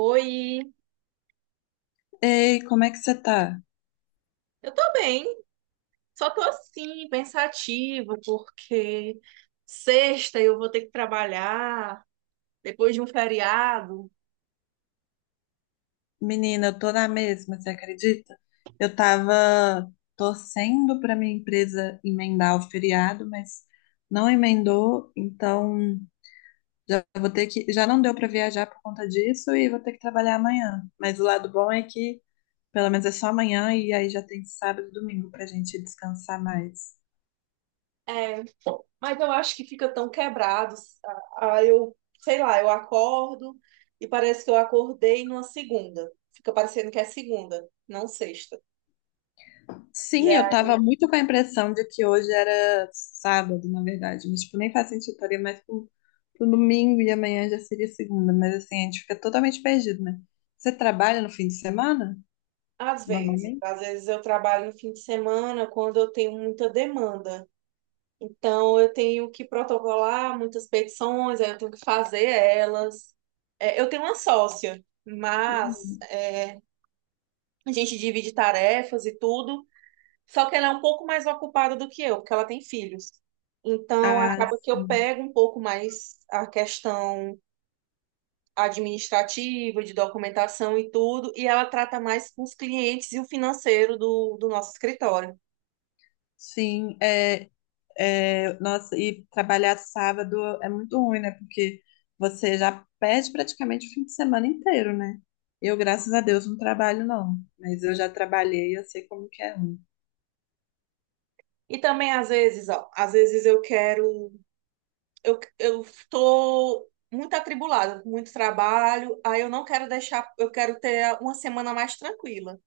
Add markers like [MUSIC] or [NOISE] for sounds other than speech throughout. Oi, Ei, como é que você tá? eu tô bem, só tô assim, pensativa, porque sexta eu vou ter que trabalhar depois de um feriado. Menina, eu tô na mesma, você acredita? Eu tava torcendo pra minha empresa emendar o feriado, mas não emendou, então já vou ter que, já não deu pra viajar por conta disso e vou ter que trabalhar amanhã. Mas o lado bom é que pelo menos é só amanhã e aí já tem sábado e domingo pra gente descansar mais. É, mas eu acho que fica tão quebrado. Ah, eu, sei lá, eu acordo e parece que eu acordei numa segunda. Fica parecendo que é segunda, não sexta. E Sim, eu aí, tava muito com a impressão de que hoje era sábado, na verdade, mas tipo, nem faz sentido, pro domingo e amanhã já seria segunda, mas assim, a gente fica totalmente perdido, né? Você trabalha no fim de semana, normalmente? às vezes eu trabalho no fim de semana quando eu tenho muita demanda. Então, eu tenho que protocolar muitas petições, aí eu tenho que fazer elas. É, eu tenho uma sócia, mas Hum. A gente divide tarefas e tudo, só que ela é um pouco mais ocupada do que eu, porque ela tem filhos. Então, Ah, acaba que eu pego um pouco mais a questão administrativa, de documentação e tudo, e ela trata mais com os clientes e o financeiro do nosso escritório. sim, nossa, e trabalhar sábado é muito ruim, né? Porque você já perde praticamente o fim de semana inteiro, né? Eu, graças a Deus, não trabalho, não, mas eu já trabalhei, eu sei como que é ruim. E também, às vezes, ó, às vezes eu quero. Eu estou muito atribulada, com muito trabalho, aí eu não quero deixar, eu quero ter uma semana mais tranquila.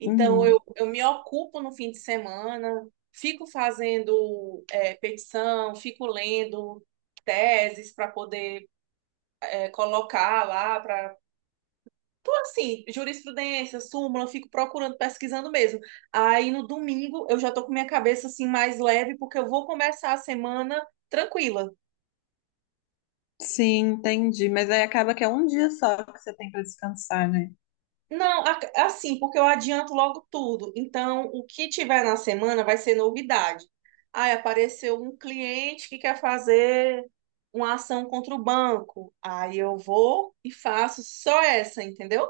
Então Uhum. eu me ocupo no fim de semana, fico fazendo petição, fico lendo teses para poder colocar lá, para tô assim, jurisprudência, súmula, eu fico procurando, pesquisando mesmo. Aí no domingo eu já tô com minha cabeça assim mais leve, porque eu vou começar a semana tranquila. Sim, entendi. Mas aí acaba que é um dia só que você tem para descansar, né? Não, assim, porque eu adianto logo tudo. Então, o que tiver na semana vai ser novidade. Aí apareceu um cliente que quer fazer uma ação contra o banco. Aí eu vou e faço só essa, entendeu?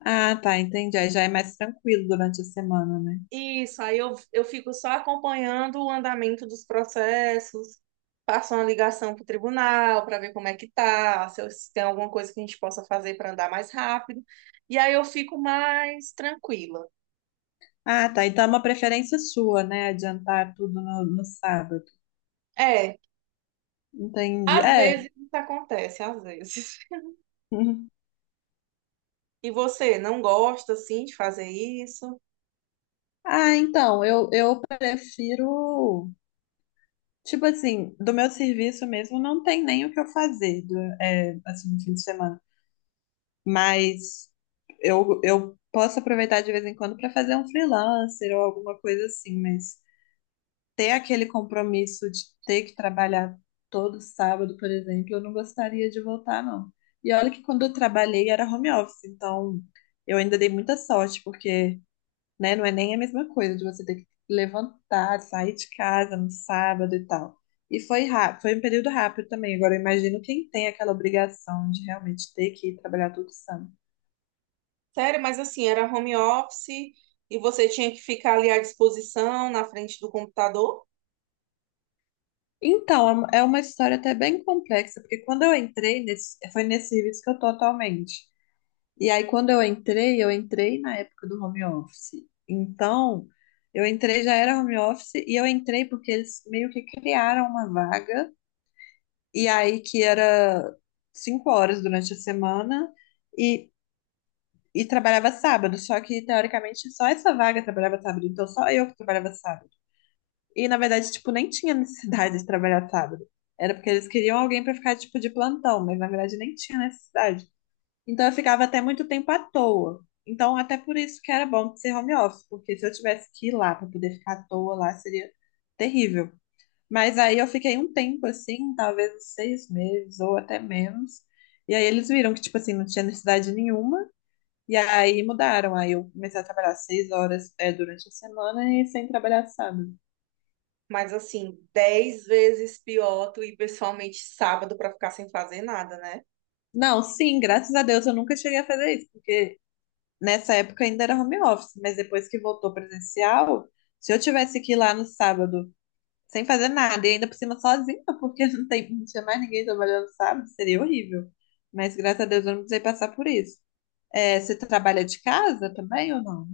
Ah, tá, entendi. Aí já é mais tranquilo durante a semana, né? Isso, aí eu fico só acompanhando o andamento dos processos, faço uma ligação para o tribunal para ver como é que tá, se tem alguma coisa que a gente possa fazer para andar mais rápido. E aí eu fico mais tranquila. Ah, tá. Então é uma preferência sua, né? Adiantar tudo no sábado. É. Entendi. Às É. vezes [LAUGHS] isso acontece, às vezes. [LAUGHS] Uhum. E você não gosta assim de fazer isso? Ah, então, eu prefiro. Tipo assim, do meu serviço mesmo não tem nem o que eu fazer, é, assim, no fim de semana. Mas eu posso aproveitar de vez em quando para fazer um freelancer ou alguma coisa assim, mas. Ter aquele compromisso de ter que trabalhar todo sábado, por exemplo, eu não gostaria de voltar, não. E olha que quando eu trabalhei era home office, então eu ainda dei muita sorte, porque, né, não é nem a mesma coisa de você ter que levantar, sair de casa no sábado e tal. E foi rápido, foi um período rápido também. Agora eu imagino quem tem aquela obrigação de realmente ter que ir trabalhar todo sábado. Sério, mas assim, era home office e você tinha que ficar ali à disposição na frente do computador, Então, é uma história até bem complexa, porque quando eu entrei nesse, foi nesse serviço que eu tô atualmente. E aí, quando eu entrei na época do home office. Então, eu entrei, já era home office, e eu entrei porque eles meio que criaram uma vaga, e aí que era cinco horas durante a semana, e, e trabalhava sábado. Só que, teoricamente, só essa vaga trabalhava sábado, então só eu que trabalhava sábado. E, na verdade, tipo, nem tinha necessidade de trabalhar sábado. Era porque eles queriam alguém para ficar, tipo, de plantão, mas na verdade nem tinha necessidade. Então eu ficava até muito tempo à toa. Então, até por isso que era bom ser home office, porque se eu tivesse que ir lá para poder ficar à toa lá, seria terrível. Mas aí eu fiquei um tempo assim, talvez uns seis meses ou até menos. E aí eles viram que, tipo assim, não tinha necessidade nenhuma. E aí mudaram. Aí eu comecei a trabalhar seis horas, é, durante a semana e sem trabalhar sábado. mas assim, dez vezes pior tu ir pessoalmente sábado para ficar sem fazer nada, né? Não, sim, graças a Deus eu nunca cheguei a fazer isso, porque nessa época ainda era home office, mas depois que voltou presencial. Se eu tivesse que ir lá no sábado sem fazer nada, e ainda por cima sozinha, porque [LAUGHS] não tinha mais ninguém trabalhando sábado, seria horrível. Mas graças a Deus eu não precisei passar por isso. É, você trabalha de casa também ou não?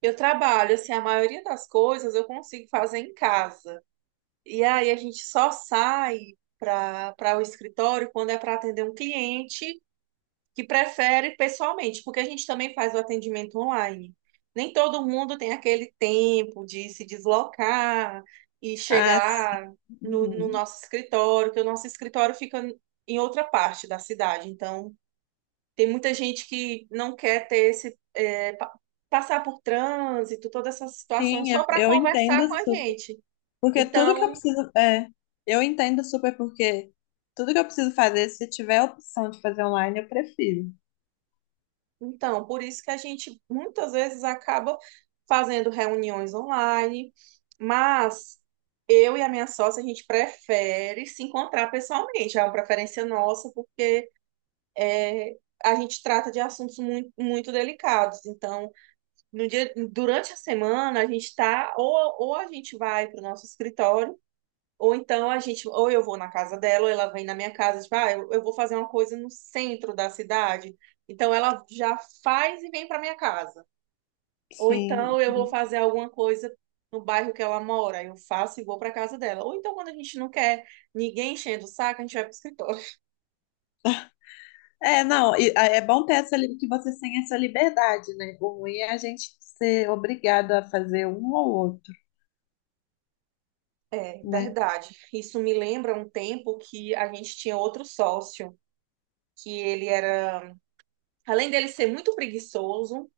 Eu trabalho, assim, a maioria das coisas eu consigo fazer em casa. E aí a gente só sai para o escritório quando é para atender um cliente que prefere pessoalmente, porque a gente também faz o atendimento online. Nem todo mundo tem aquele tempo de se deslocar e Ah, sim. chegar no Uhum. nosso escritório, que o nosso escritório fica em outra parte da cidade. Então, tem muita gente que não quer ter esse, passar por trânsito, toda essa situação, Sim, só para eu conversar entendo com a super. gente. Porque tudo que eu Então, preciso. É, eu entendo super, porque tudo que eu preciso fazer, se tiver a opção de fazer online, eu prefiro. então, por isso que a gente muitas vezes acaba fazendo reuniões online, mas eu e a minha sócia, a gente prefere se encontrar pessoalmente, é uma preferência nossa, porque é, a gente trata de assuntos muito, muito delicados. Então, no dia, durante a semana, a gente está, ou a gente vai para o nosso escritório, ou então ou eu vou na casa dela, ou ela vem na minha casa, tipo, ah, eu vou fazer uma coisa no centro da cidade. Então ela já faz e vem para minha casa. Ou Sim. então eu vou Uhum. fazer alguma coisa no bairro que ela mora, eu faço e vou para casa dela. Ou então quando a gente não quer ninguém enchendo o saco, a gente vai pro escritório. [LAUGHS] É, não, e, a- é bom ter que você tenha essa liberdade, né? O ruim é a gente ser obrigado a fazer um ou outro. É, Né? verdade. Isso me lembra um tempo que a gente tinha outro sócio, que ele era, além dele ser muito preguiçoso,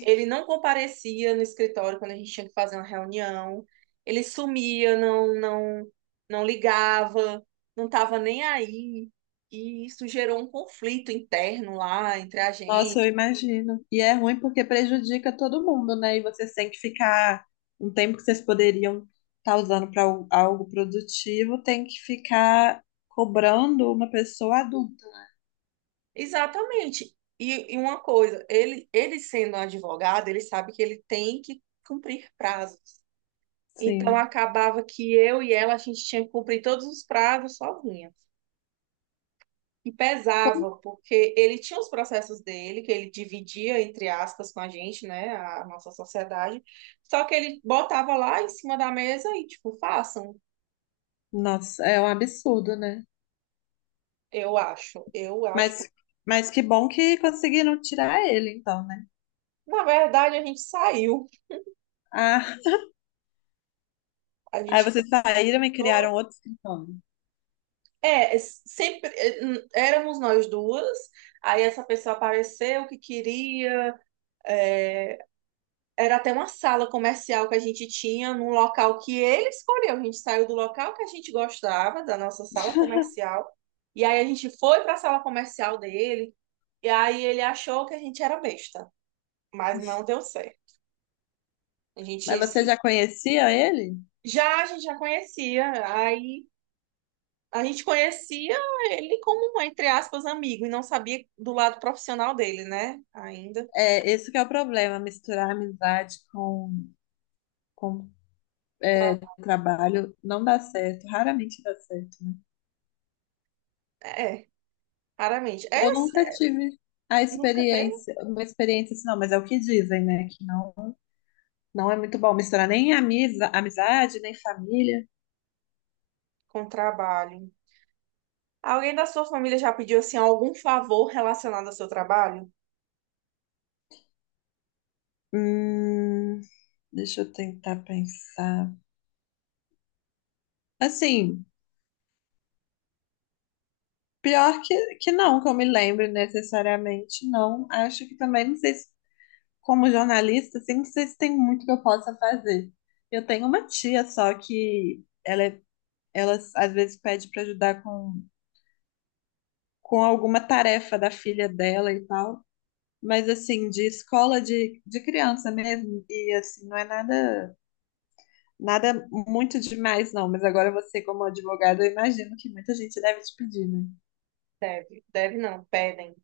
ele não comparecia no escritório quando a gente tinha que fazer uma reunião. Ele sumia, não, não ligava, não estava nem aí. E isso gerou um conflito interno lá entre a Nossa, eu gente. imagino. E é ruim porque prejudica todo mundo, né? E vocês têm que ficar um tempo que vocês poderiam estar usando para algo produtivo, tem que ficar cobrando uma pessoa adulta. Exatamente. E uma coisa, ele sendo um advogado, ele sabe que ele tem que cumprir prazos. Então Sim. acabava que eu e ela, a gente tinha que cumprir todos os prazos sozinha. E pesava, porque ele tinha os processos dele, que ele dividia, entre aspas, com a gente, né, a nossa sociedade, só que ele botava lá em cima da mesa e, tipo, façam, Nossa, é um absurdo, né? Eu acho. Mas, mas que bom que conseguiram tirar ele, então, né? Na verdade, a gente saiu, Ah, a aí gente vocês saíram e criaram cantou. outro escritório. É, sempre, é, éramos nós duas, aí essa pessoa apareceu que queria, era até uma sala comercial que a gente tinha num local que ele escolheu. A gente saiu do local que a gente gostava, da nossa sala comercial, e aí a gente foi para a sala comercial dele, e aí ele achou que a gente era besta, mas não deu certo. A Mas gente você se- já conhecia ele? já a gente já conhecia, aí a gente conhecia ele como um, entre aspas, amigo, e não sabia do lado profissional dele, né? Ainda. É, esse que é o problema, misturar amizade com é, Tá. trabalho não dá certo, raramente dá certo, né? É, raramente. É, Eu nunca tive nunca teve uma experiência assim, não, mas é o que dizem, né? Que não, não é muito bom misturar nem amizade, nem família. com trabalho. Alguém da sua família já pediu assim algum favor relacionado ao seu trabalho? Hum, deixa eu tentar pensar. Assim, pior que não, que eu me lembre necessariamente, não. Acho que também, não sei se, como jornalista, assim, não sei se tem muito que eu possa fazer. Eu tenho uma tia só que ela às vezes pede para ajudar com alguma tarefa da filha dela e tal. Mas assim, de de criança mesmo, e assim, não é nada muito demais, não. Mas agora você, como advogado, eu imagino que muita gente deve te pedir, né? Deve, deve não, pedem.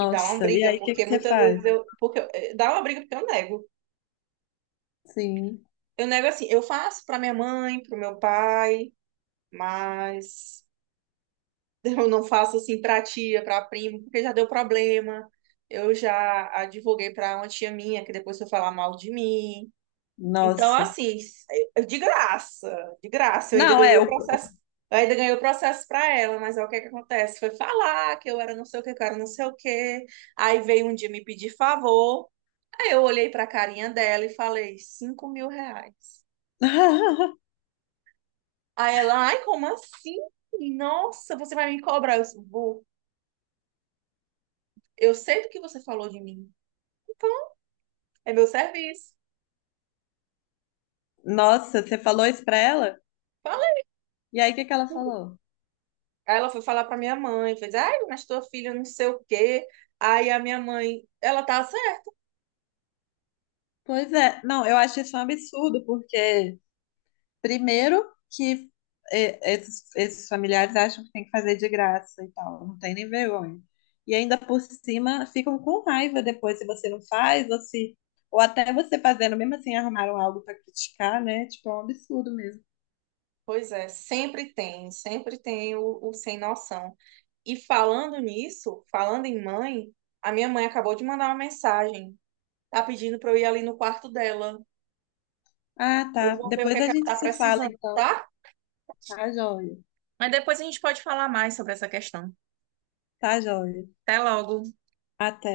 E dá uma e briga, aí o que que porque você muitas faz? vezes eu, porque eu- eh, dá uma briga porque eu nego. Sim, Eu nego assim, eu faço para minha mãe, para o meu pai, mas [LAUGHS] eu não faço assim para tia, para primo, porque já deu problema. Eu já advoguei para uma tia minha que depois foi falar mal de mim. Então, nossa. assim, de graça, eu ainda Não, ganhei é. o O- processo, eu ainda ganhei o processo para ela, mas aí o que que acontece? Foi falar que eu era não sei o que, que eu era não sei o que. Aí veio um dia me pedir favor, aí eu olhei para a carinha dela e falei, R$ 5.000. [LAUGHS] Aí ela, ai, como assim? Nossa, você vai me cobrar? Vou. Eu sei do que você falou de mim. Então é meu serviço. Nossa, você falou isso pra ela? Falei. E aí o que que ela falou? Aí ela foi falar pra minha mãe, fez, ai, mas tua filha não sei o quê. Aí a minha mãe, ela tá assim, Pois é, não, eu acho isso um absurdo, porque primeiro que esses familiares acham que tem que fazer de graça e tal, não tem nem vergonha. E ainda por cima ficam com raiva depois se você não faz, ou se, ou até você fazendo, mesmo assim arrumaram algo para criticar, né? Tipo, é um absurdo mesmo. pois é, sempre tem o sem noção. E falando nisso, falando em mãe, a minha mãe acabou de mandar uma mensagem. Tá pedindo para eu ir ali no quarto dela. Ah, Eu tá. vou ver o que Depois é a que ela gente tá se fala, precisando, então. tá? Tá joia. Mas depois a gente pode falar mais sobre essa questão. Tá joia. Até logo. Até.